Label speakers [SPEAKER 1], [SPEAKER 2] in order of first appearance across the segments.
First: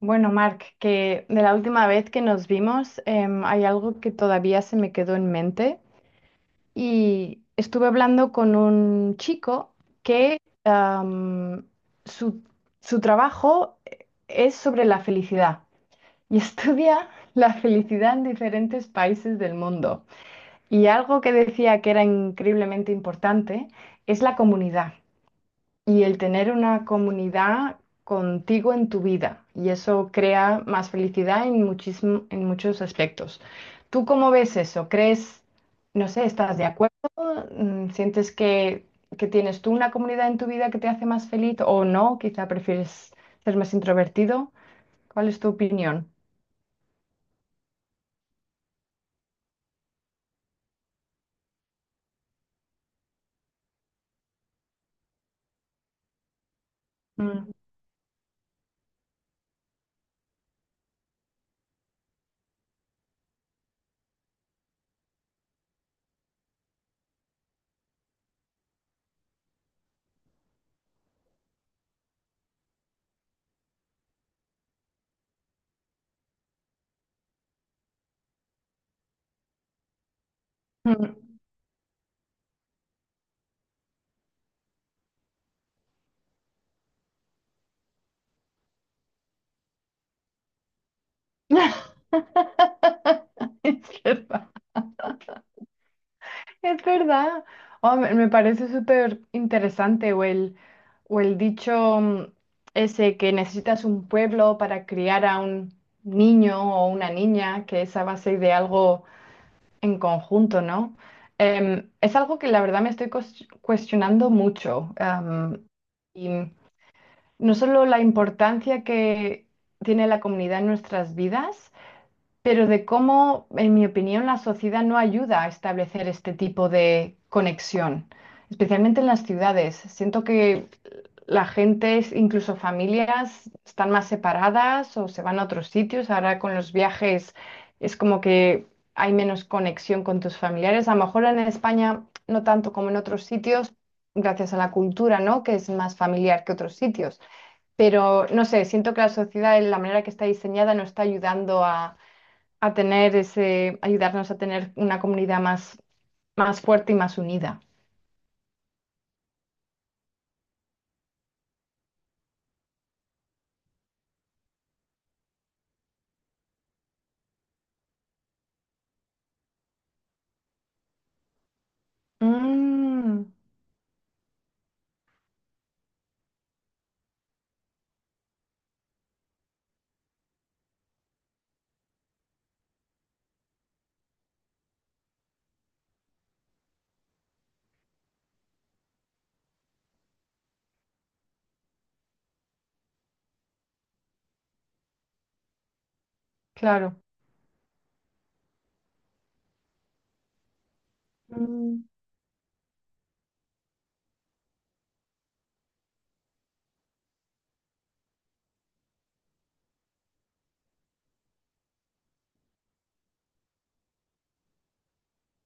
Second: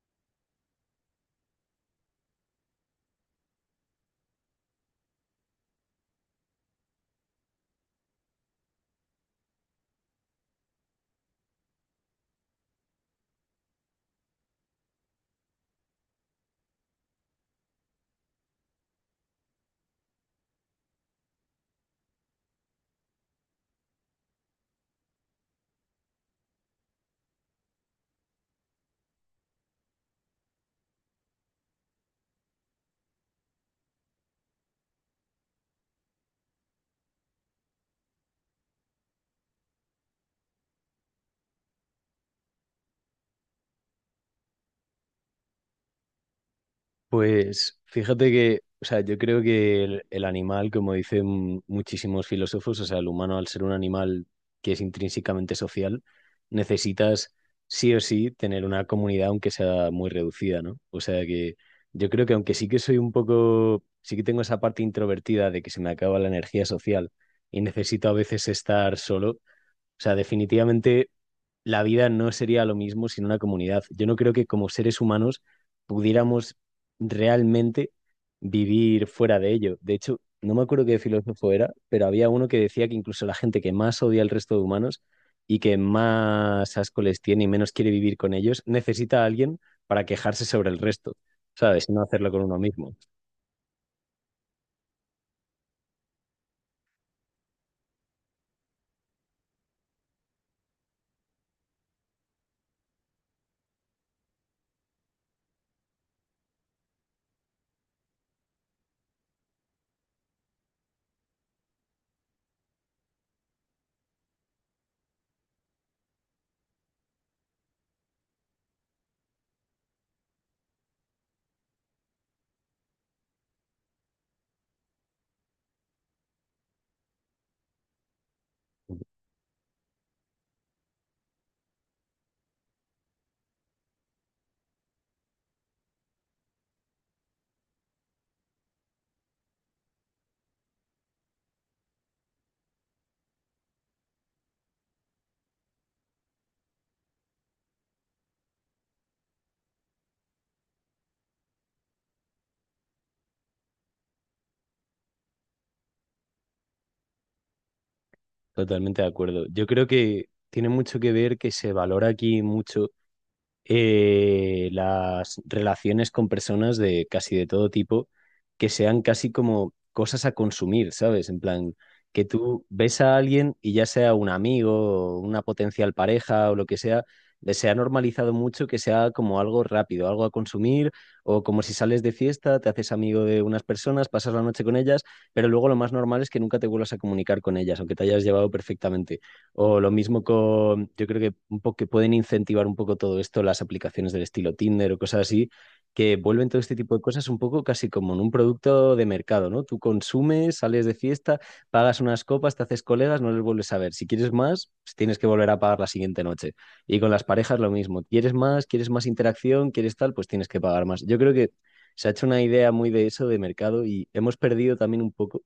[SPEAKER 1] Bueno, Marc, que de la última vez que nos vimos, hay algo que todavía se me quedó en mente y estuve hablando con un chico que am, su, su trabajo es sobre la felicidad y estudia la felicidad en diferentes países del mundo. Y algo que decía que era increíblemente importante es la comunidad y el tener una comunidad contigo en tu vida. Y eso crea más felicidad en muchos aspectos. ¿Tú cómo ves eso? ¿Crees, no sé, estás de acuerdo? ¿Sientes que tienes tú una comunidad en tu vida que te hace más feliz o no? Quizá prefieres ser más introvertido. ¿Cuál es tu opinión?
[SPEAKER 2] Pues fíjate que, o sea, yo creo que el animal, como dicen muchísimos filósofos, o sea, el humano al ser un animal que es intrínsecamente social, necesitas
[SPEAKER 1] Mm.
[SPEAKER 2] sí o sí tener una comunidad aunque sea muy reducida, ¿no? O sea que yo creo que aunque sí que soy un poco, sí que tengo esa parte introvertida de que se me acaba la energía social y necesito a veces estar solo, o sea, definitivamente la vida no sería lo mismo sin una comunidad. Yo no creo que como seres humanos pudiéramos realmente vivir fuera de ello. De hecho, no me acuerdo qué
[SPEAKER 1] Mm.
[SPEAKER 2] filósofo era, pero había uno que decía que incluso la gente que más odia al resto de humanos y que más asco les tiene y menos quiere vivir con ellos, necesita a alguien para quejarse sobre el resto, ¿sabes? Y no hacerlo con uno mismo.
[SPEAKER 1] Es verdad. Es verdad. Oh, me parece súper interesante o el dicho ese que necesitas un pueblo para criar a un niño o una niña, que es a base de algo en conjunto, ¿no? Es algo que la verdad me estoy cuestionando mucho. Y no solo la importancia que tiene la comunidad en nuestras vidas, pero de cómo, en mi opinión, la sociedad no ayuda a establecer este tipo de conexión, especialmente en las ciudades. Siento que la gente, incluso familias, están más separadas o se van a otros sitios. Ahora con los viajes es como que hay menos conexión con tus familiares. A lo mejor en España no tanto como en otros sitios, gracias a la cultura, ¿no? Que es más familiar que otros sitios. Pero no sé, siento que la sociedad, en la manera que está diseñada, no está ayudando a tener ese, ayudarnos a tener una comunidad más fuerte y más unida.
[SPEAKER 2] Totalmente de acuerdo. Yo creo que tiene mucho que ver que se valora aquí mucho las relaciones con personas de casi de todo tipo que sean casi como cosas a consumir, ¿sabes? En plan, que tú ves a
[SPEAKER 1] Mm,
[SPEAKER 2] alguien y ya sea un amigo, o una potencial pareja o lo que sea, le se ha normalizado mucho que sea como algo rápido, algo a consumir, o como si sales de fiesta, te haces amigo de unas personas, pasas la noche con ellas, pero luego lo más normal es que nunca te vuelvas a comunicar con ellas, aunque te hayas llevado perfectamente. O lo mismo con, yo creo que un poco que pueden incentivar un poco todo esto, las aplicaciones del estilo Tinder o cosas así, que vuelven todo este tipo de
[SPEAKER 1] claro,
[SPEAKER 2] cosas un poco casi como en un producto de mercado, ¿no? Tú consumes, sales de fiesta,
[SPEAKER 1] mm,
[SPEAKER 2] pagas unas copas, te haces colegas, no les vuelves a ver. Si quieres más, pues tienes que volver a pagar la siguiente noche. Y con las parejas lo mismo. ¿Quieres más? ¿Quieres más interacción? ¿Quieres tal? Pues tienes que pagar más. Yo creo que se ha hecho una idea muy de eso de mercado y hemos perdido también un poco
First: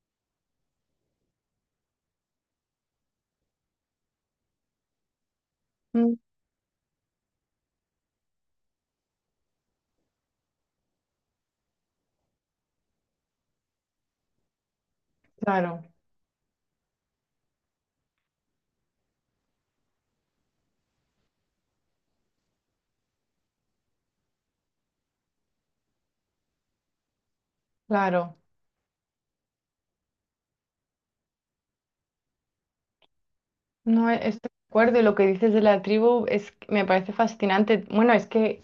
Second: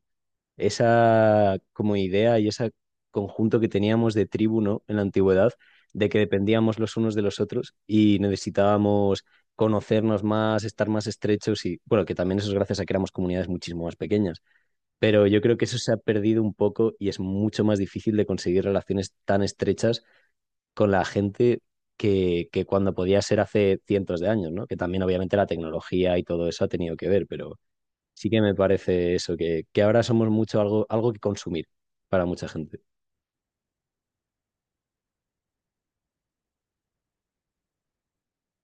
[SPEAKER 2] esa como idea y ese conjunto que teníamos de tribu, ¿no? En la antigüedad, de
[SPEAKER 1] mm,
[SPEAKER 2] que dependíamos los unos de los otros y necesitábamos conocernos más, estar más estrechos y, bueno, que también eso es gracias a que éramos comunidades muchísimo más pequeñas. Pero yo creo que eso
[SPEAKER 1] claro,
[SPEAKER 2] se ha perdido un poco y es mucho más difícil de conseguir relaciones tan estrechas con la gente. Que cuando podía ser hace cientos de años, ¿no? Que también obviamente la tecnología y todo eso ha tenido que ver, pero sí
[SPEAKER 1] claro.
[SPEAKER 2] que me parece eso, que ahora somos mucho algo, algo que consumir para mucha gente,
[SPEAKER 1] No, estoy de acuerdo y lo que dices de la tribu es, que me parece fascinante. Bueno, es que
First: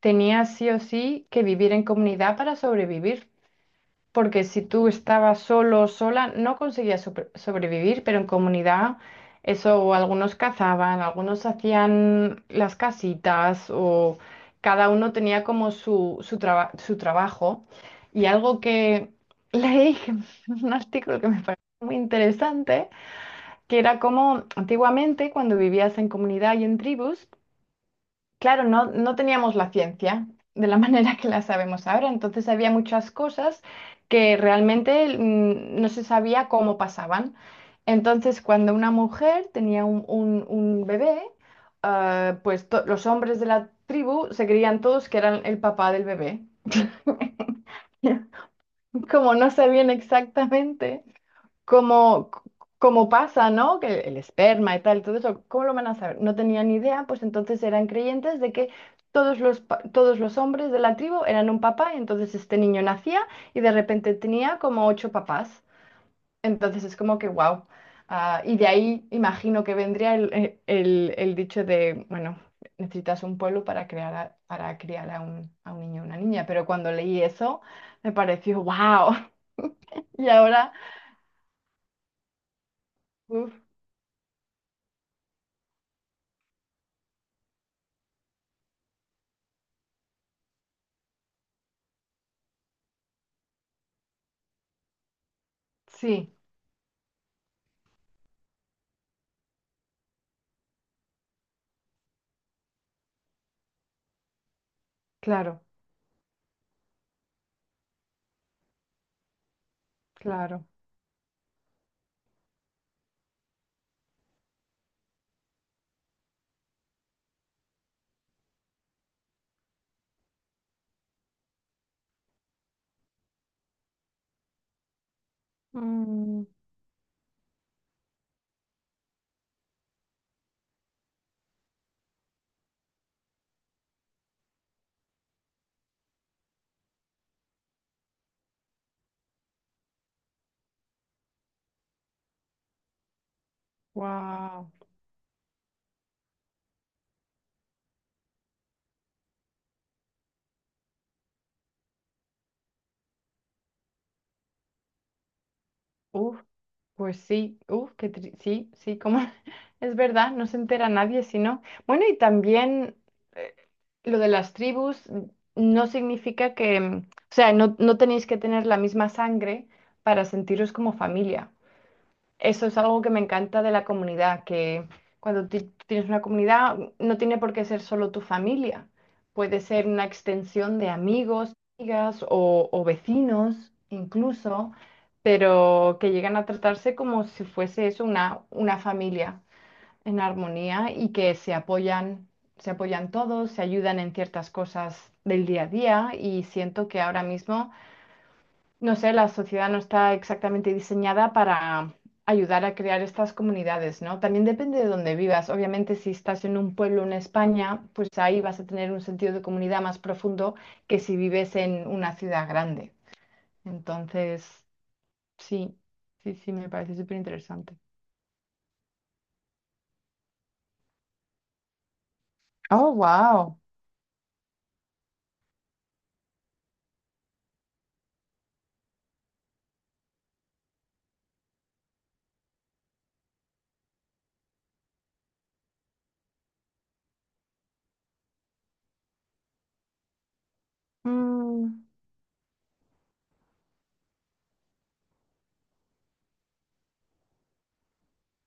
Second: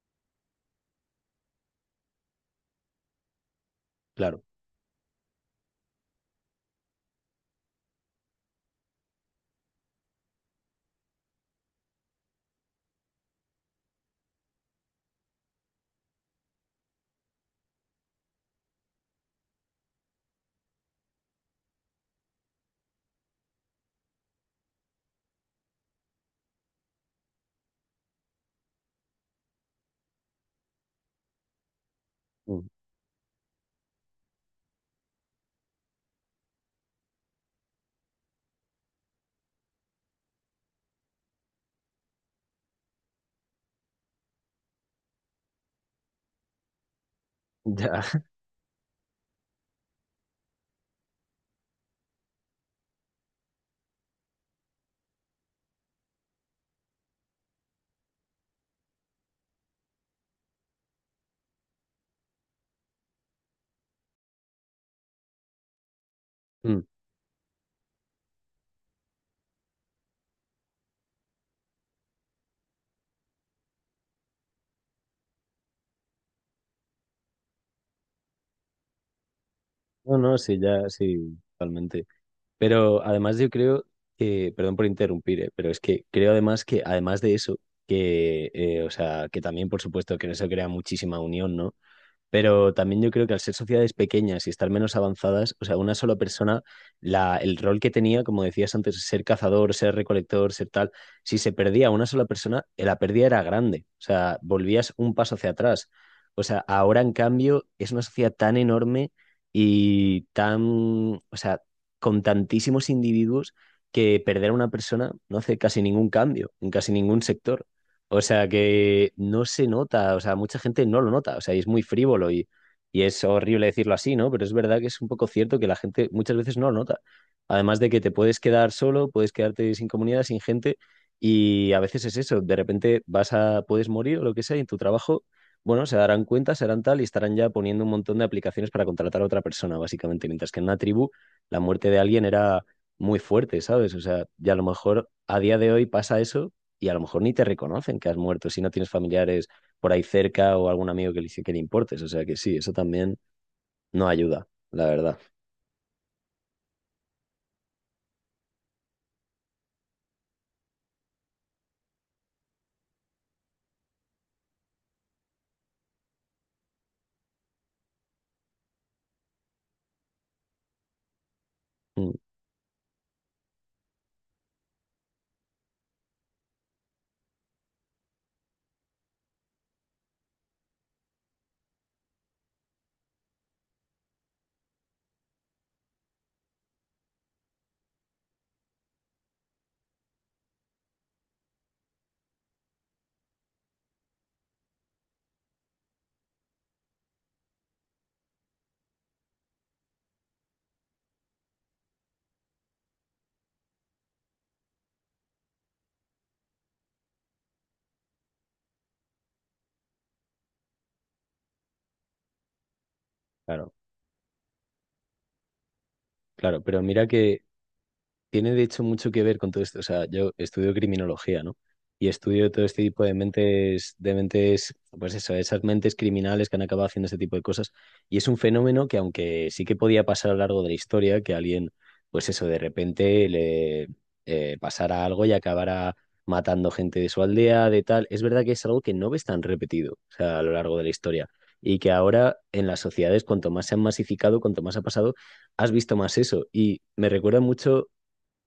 [SPEAKER 1] tenía sí o sí que vivir en comunidad para sobrevivir,
[SPEAKER 2] claro.
[SPEAKER 1] porque si tú estabas solo o sola, no conseguías sobrevivir, pero en comunidad, eso, algunos cazaban, algunos hacían las casitas, o cada uno tenía como su trabajo. Y algo que leí, un artículo que me pareció muy interesante, que era como antiguamente, cuando vivías en comunidad y en tribus. Claro, no, no teníamos la ciencia de la manera que la sabemos ahora, entonces
[SPEAKER 2] Mm.
[SPEAKER 1] había muchas cosas que realmente no se sabía cómo pasaban. Entonces, cuando una mujer tenía un bebé, pues los hombres de la tribu se creían todos que eran el papá del bebé.
[SPEAKER 2] Ya,
[SPEAKER 1] Como no sabían exactamente como, como pasa, ¿no? Que el esperma y tal, todo eso, ¿cómo lo van a saber? No tenían ni idea, pues entonces eran creyentes de que todos los hombres de la tribu eran un papá, y entonces este niño nacía y de repente tenía como ocho papás.
[SPEAKER 2] mm.
[SPEAKER 1] Entonces es como que, wow. Y de ahí imagino que vendría el, el dicho de, bueno, necesitas un pueblo para para criar a a un niño o una niña, pero cuando leí eso me pareció, wow.
[SPEAKER 2] No,
[SPEAKER 1] Y
[SPEAKER 2] no, sí,
[SPEAKER 1] ahora,
[SPEAKER 2] ya, sí, totalmente. Pero además yo
[SPEAKER 1] uf,
[SPEAKER 2] creo que, perdón por interrumpir, pero es que creo además que, además de eso, que, o sea, que también, por supuesto, que en eso crea muchísima unión, ¿no? Pero también yo creo que al ser sociedades pequeñas y estar menos avanzadas, o sea, una sola
[SPEAKER 1] sí,
[SPEAKER 2] persona, la, el rol que tenía, como decías antes, ser cazador, ser recolector, ser tal, si se perdía una sola persona, la pérdida era grande. O sea, volvías un paso hacia
[SPEAKER 1] claro.
[SPEAKER 2] atrás. O sea, ahora en cambio es una sociedad tan enorme y tan,
[SPEAKER 1] Claro.
[SPEAKER 2] o sea, con tantísimos individuos que perder a una persona no hace casi ningún cambio en casi ningún sector. O sea que no se nota, o sea, mucha gente no lo nota, o sea, y es muy frívolo y es horrible decirlo así, ¿no? Pero es verdad que es un poco cierto que la gente muchas veces no lo nota. Además de que te puedes quedar solo, puedes quedarte sin comunidad, sin gente, y a veces es eso, de repente vas a, puedes morir o lo que sea, y en tu trabajo, bueno, se darán cuenta, se harán tal y estarán ya poniendo un montón de aplicaciones para contratar a otra persona, básicamente, mientras que en una tribu la muerte de alguien era muy fuerte, ¿sabes? O sea, ya a lo
[SPEAKER 1] Wow.
[SPEAKER 2] mejor a día de hoy pasa eso y a lo mejor ni te reconocen que has muerto si no tienes familiares por ahí cerca o algún amigo que le importes. O sea que sí, eso también no ayuda, la verdad.
[SPEAKER 1] Uf, pues sí, uf, que sí, sí, como es verdad, no se entera nadie si no. Bueno, y también eh, lo de las tribus no significa que, mm, o sea, no, no tenéis que tener la misma sangre para sentiros como familia.
[SPEAKER 2] Mm,
[SPEAKER 1] Eso es algo que me encanta de la comunidad, que cuando tú tienes una comunidad no tiene por qué ser solo tu familia, puede ser una extensión de amigos, amigas o vecinos incluso, pero que llegan a tratarse como si fuese eso una familia en armonía y que se apoyan todos, se ayudan en ciertas cosas del día a día y siento que ahora mismo... No sé, la sociedad no está exactamente diseñada para ayudar a crear estas comunidades, ¿no? También depende de dónde vivas. Obviamente, si estás en un pueblo en España, pues ahí vas a tener un sentido de comunidad más profundo que si vives en una ciudad grande.
[SPEAKER 2] claro,
[SPEAKER 1] Entonces, sí, sí, sí,
[SPEAKER 2] claro.
[SPEAKER 1] me
[SPEAKER 2] Pero
[SPEAKER 1] parece
[SPEAKER 2] mira
[SPEAKER 1] súper
[SPEAKER 2] que
[SPEAKER 1] interesante.
[SPEAKER 2] tiene de hecho mucho que ver con todo esto. O sea, yo estudio criminología, ¿no? Y estudio todo este
[SPEAKER 1] Oh,
[SPEAKER 2] tipo
[SPEAKER 1] wow.
[SPEAKER 2] de mentes, pues eso, esas mentes criminales que han acabado haciendo este tipo de cosas. Y es un fenómeno que, aunque sí que podía pasar a lo largo de la historia, que alguien, pues eso, de repente le pasara algo y acabara matando gente de su aldea, de tal, es verdad que es algo que no ves tan repetido, o sea, a lo largo de la historia. Y
[SPEAKER 1] Mm,
[SPEAKER 2] que ahora en las sociedades, cuanto más se han masificado, cuanto más ha pasado, has visto más eso. Y me recuerda mucho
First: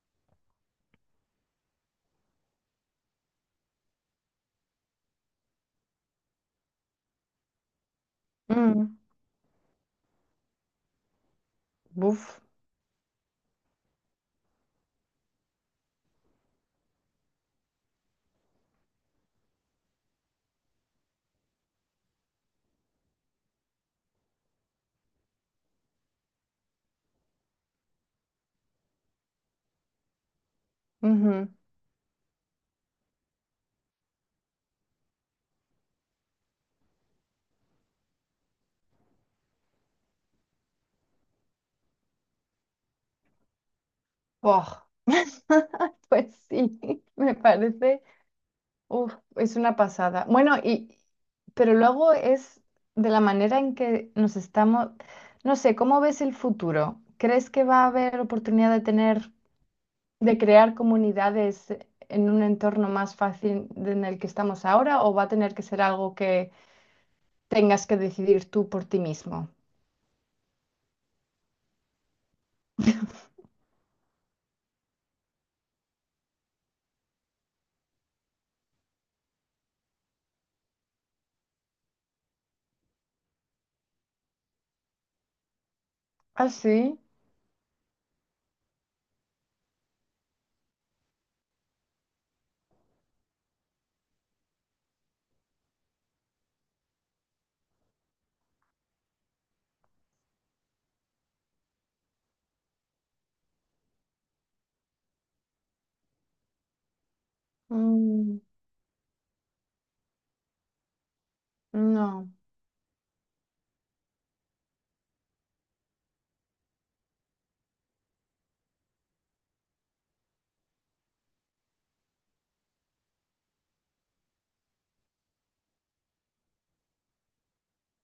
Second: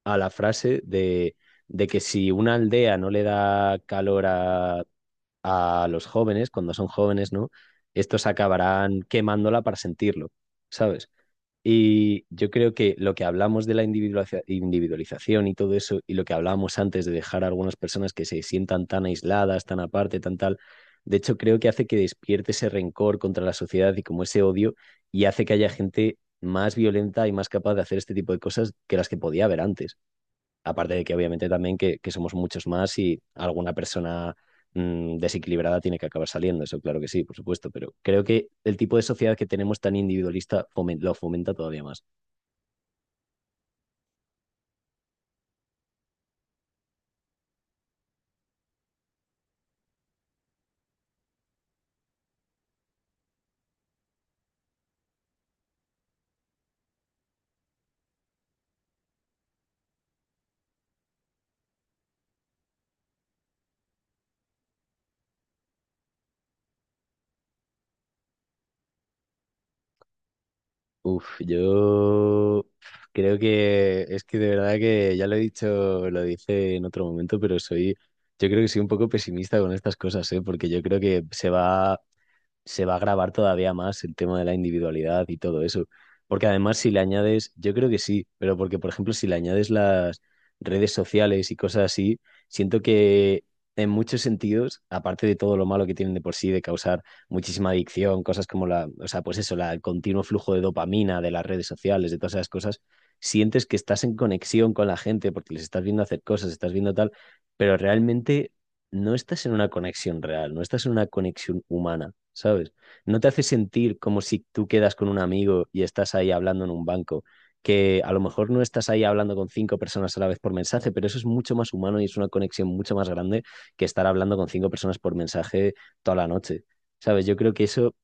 [SPEAKER 2] a la frase de que si una aldea no le da calor a los jóvenes, cuando son jóvenes, ¿no? Estos
[SPEAKER 1] mm,
[SPEAKER 2] acabarán quemándola para sentirlo, ¿sabes? Y
[SPEAKER 1] buf,
[SPEAKER 2] yo creo que lo que hablamos de la individualización y todo eso, y lo que hablábamos antes de dejar a algunas personas que se sientan tan aisladas, tan aparte, tan tal, de hecho creo que hace que despierte ese rencor contra la sociedad y como ese odio, y hace que haya gente más violenta y más capaz de hacer este tipo de cosas que las que podía haber antes. Aparte de que
[SPEAKER 1] ujú.
[SPEAKER 2] obviamente también que somos muchos más y alguna persona desequilibrada tiene que acabar saliendo, eso claro que sí, por supuesto, pero creo que el tipo de sociedad que tenemos tan individualista lo fomenta todavía más.
[SPEAKER 1] Oh, pues sí, me parece. Uf, es una pasada. Bueno, y pero luego es de la manera en que nos estamos, no sé, ¿cómo ves el futuro? ¿Crees que va a haber oportunidad de tener, de crear comunidades en un entorno más fácil en el que estamos ahora o va a tener que ser algo que tengas que decidir tú por ti mismo?
[SPEAKER 2] Uf, yo creo que es que de verdad que ya lo he dicho, lo dice en otro momento, pero soy, yo creo que soy un poco pesimista con estas cosas, ¿eh? Porque yo creo que se va a grabar todavía más el tema de la individualidad y todo eso. Porque
[SPEAKER 1] Ah,
[SPEAKER 2] además si
[SPEAKER 1] sí.
[SPEAKER 2] le añades, yo creo que sí, pero porque por ejemplo si le añades las redes sociales y cosas así, siento que en muchos sentidos, aparte de todo lo malo que tienen de por sí, de causar muchísima adicción, cosas como la, o sea, pues eso, la, el continuo flujo de dopamina de las redes sociales, de todas esas cosas, sientes que estás en conexión con la gente porque les estás viendo hacer cosas, estás viendo tal, pero
[SPEAKER 1] Mm,
[SPEAKER 2] realmente no estás en una conexión real, no estás en una conexión humana,
[SPEAKER 1] no.
[SPEAKER 2] ¿sabes? No te hace sentir como si tú quedas con un amigo y estás ahí hablando en un banco, que a lo mejor no estás ahí hablando con cinco personas a la vez por mensaje, pero eso es mucho más humano y es una conexión mucho más grande que estar hablando con cinco personas por mensaje toda la noche, ¿sabes? Yo creo que eso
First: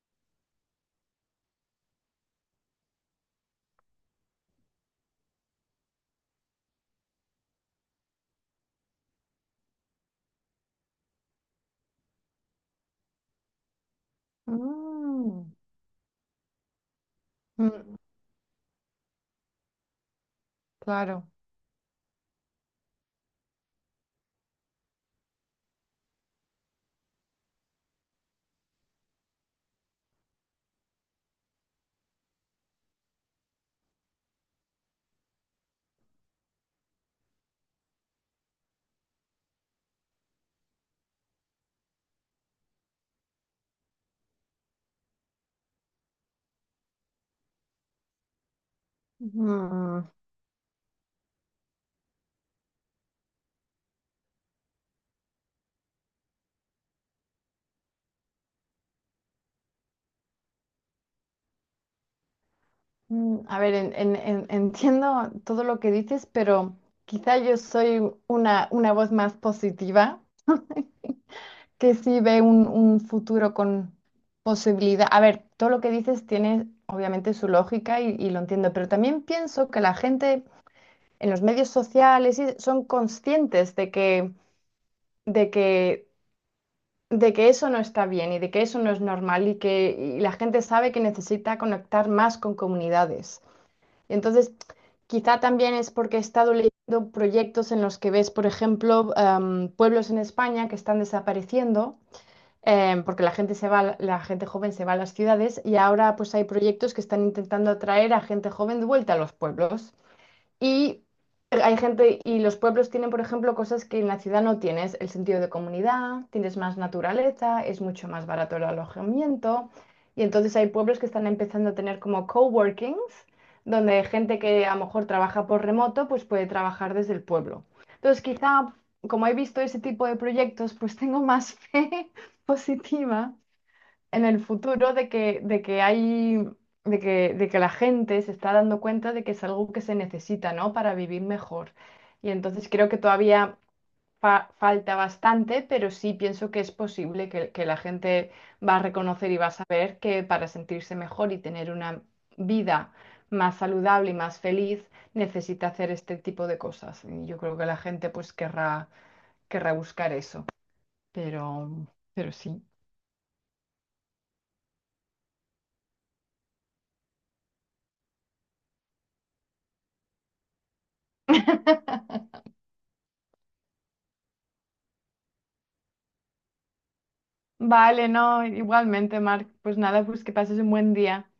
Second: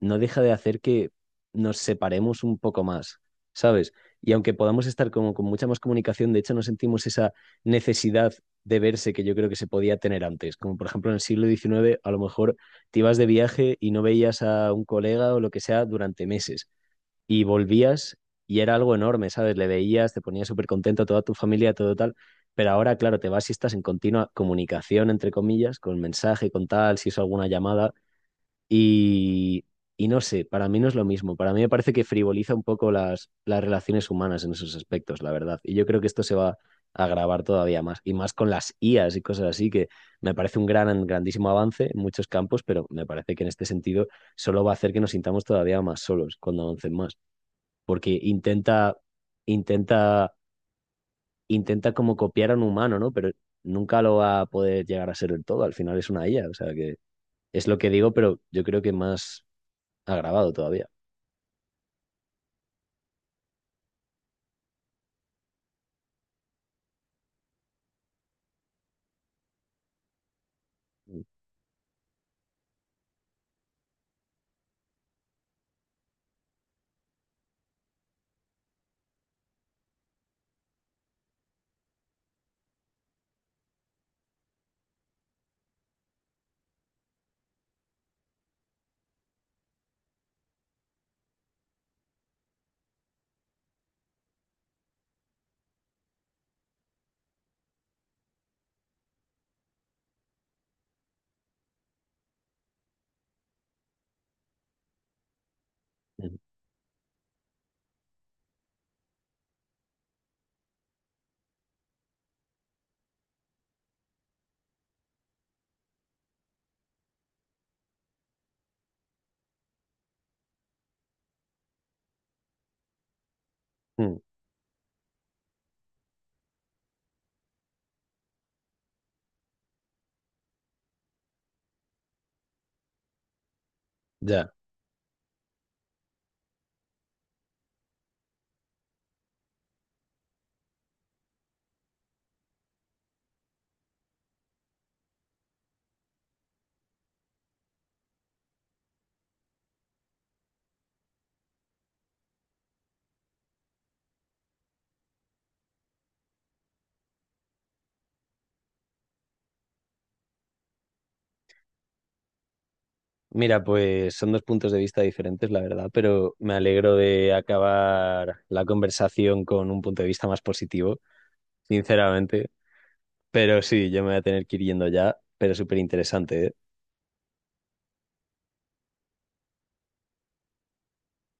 [SPEAKER 2] no deja de hacer que nos separemos un poco más, ¿sabes? Y aunque podamos estar como con mucha más comunicación, de hecho no sentimos esa necesidad de verse que yo creo que se podía tener antes. Como por ejemplo en el siglo XIX, a lo mejor te ibas de viaje y no veías a un colega o lo
[SPEAKER 1] Mm,
[SPEAKER 2] que sea durante meses y
[SPEAKER 1] mm,
[SPEAKER 2] volvías y era algo enorme, ¿sabes? Le veías, te ponías súper contento a toda
[SPEAKER 1] claro.
[SPEAKER 2] tu familia, todo tal. Pero ahora, claro, te vas y estás en continua comunicación, entre comillas, con mensaje, con tal, si hizo alguna llamada. Y, y no sé, para mí no es lo mismo. Para mí me parece que frivoliza un poco las relaciones humanas en esos aspectos, la verdad. Y yo creo que esto se va a agravar todavía más. Y más con las IAs y cosas así, que me parece un gran, grandísimo avance en muchos campos, pero me parece que en este sentido solo va a hacer que nos sintamos todavía más solos cuando avancen más. Porque
[SPEAKER 1] Mm.
[SPEAKER 2] intenta, intenta como copiar a un humano, ¿no? Pero nunca lo va a poder llegar a ser del todo. Al final es una IA. O sea que es lo que digo, pero yo creo que más ha grabado todavía.
[SPEAKER 1] Mm, a ver, entiendo todo lo que dices, pero quizá yo soy una voz más positiva que sí ve un futuro con posibilidad. A ver, todo lo que dices tiene obviamente su lógica y lo entiendo, pero también pienso que la gente en los medios sociales son conscientes de que, de que eso no está bien y de que eso no es normal y que y la gente sabe que necesita conectar más con comunidades. Entonces, quizá también es porque he estado leyendo proyectos en los que ves, por ejemplo, pueblos en España que están desapareciendo, porque la gente se va, a la gente joven se va a las ciudades y ahora pues hay proyectos que están intentando atraer a gente joven de vuelta a los pueblos. Y hay gente, y los pueblos tienen, por ejemplo, cosas que en la ciudad no tienes, el sentido de comunidad, tienes más naturaleza, es mucho más barato el alojamiento. Y entonces hay pueblos que están empezando a tener como coworkings, donde
[SPEAKER 2] Mm.
[SPEAKER 1] gente que a lo mejor trabaja por remoto, pues puede trabajar desde el pueblo. Entonces, quizá, como he visto ese tipo de proyectos, pues tengo más fe positiva en el
[SPEAKER 2] Ya.
[SPEAKER 1] futuro de que hay, de que la gente se está dando cuenta de que es algo que se necesita, ¿no? Para vivir mejor. Y entonces creo que todavía falta bastante, pero sí pienso que es posible que la gente va a reconocer y va a saber que para sentirse mejor y tener una vida más saludable y más feliz, necesita hacer este tipo de cosas. Y yo creo que la gente pues querrá, querrá buscar eso. Pero, pero sí.
[SPEAKER 2] Mira, pues son dos puntos de vista diferentes, la verdad, pero me alegro de acabar la conversación con un punto de vista más positivo, sinceramente. Pero sí, yo me voy a tener que ir yendo ya, pero súper interesante,
[SPEAKER 1] Vale, no, igualmente, Marc. Pues nada, pues que pases un buen día.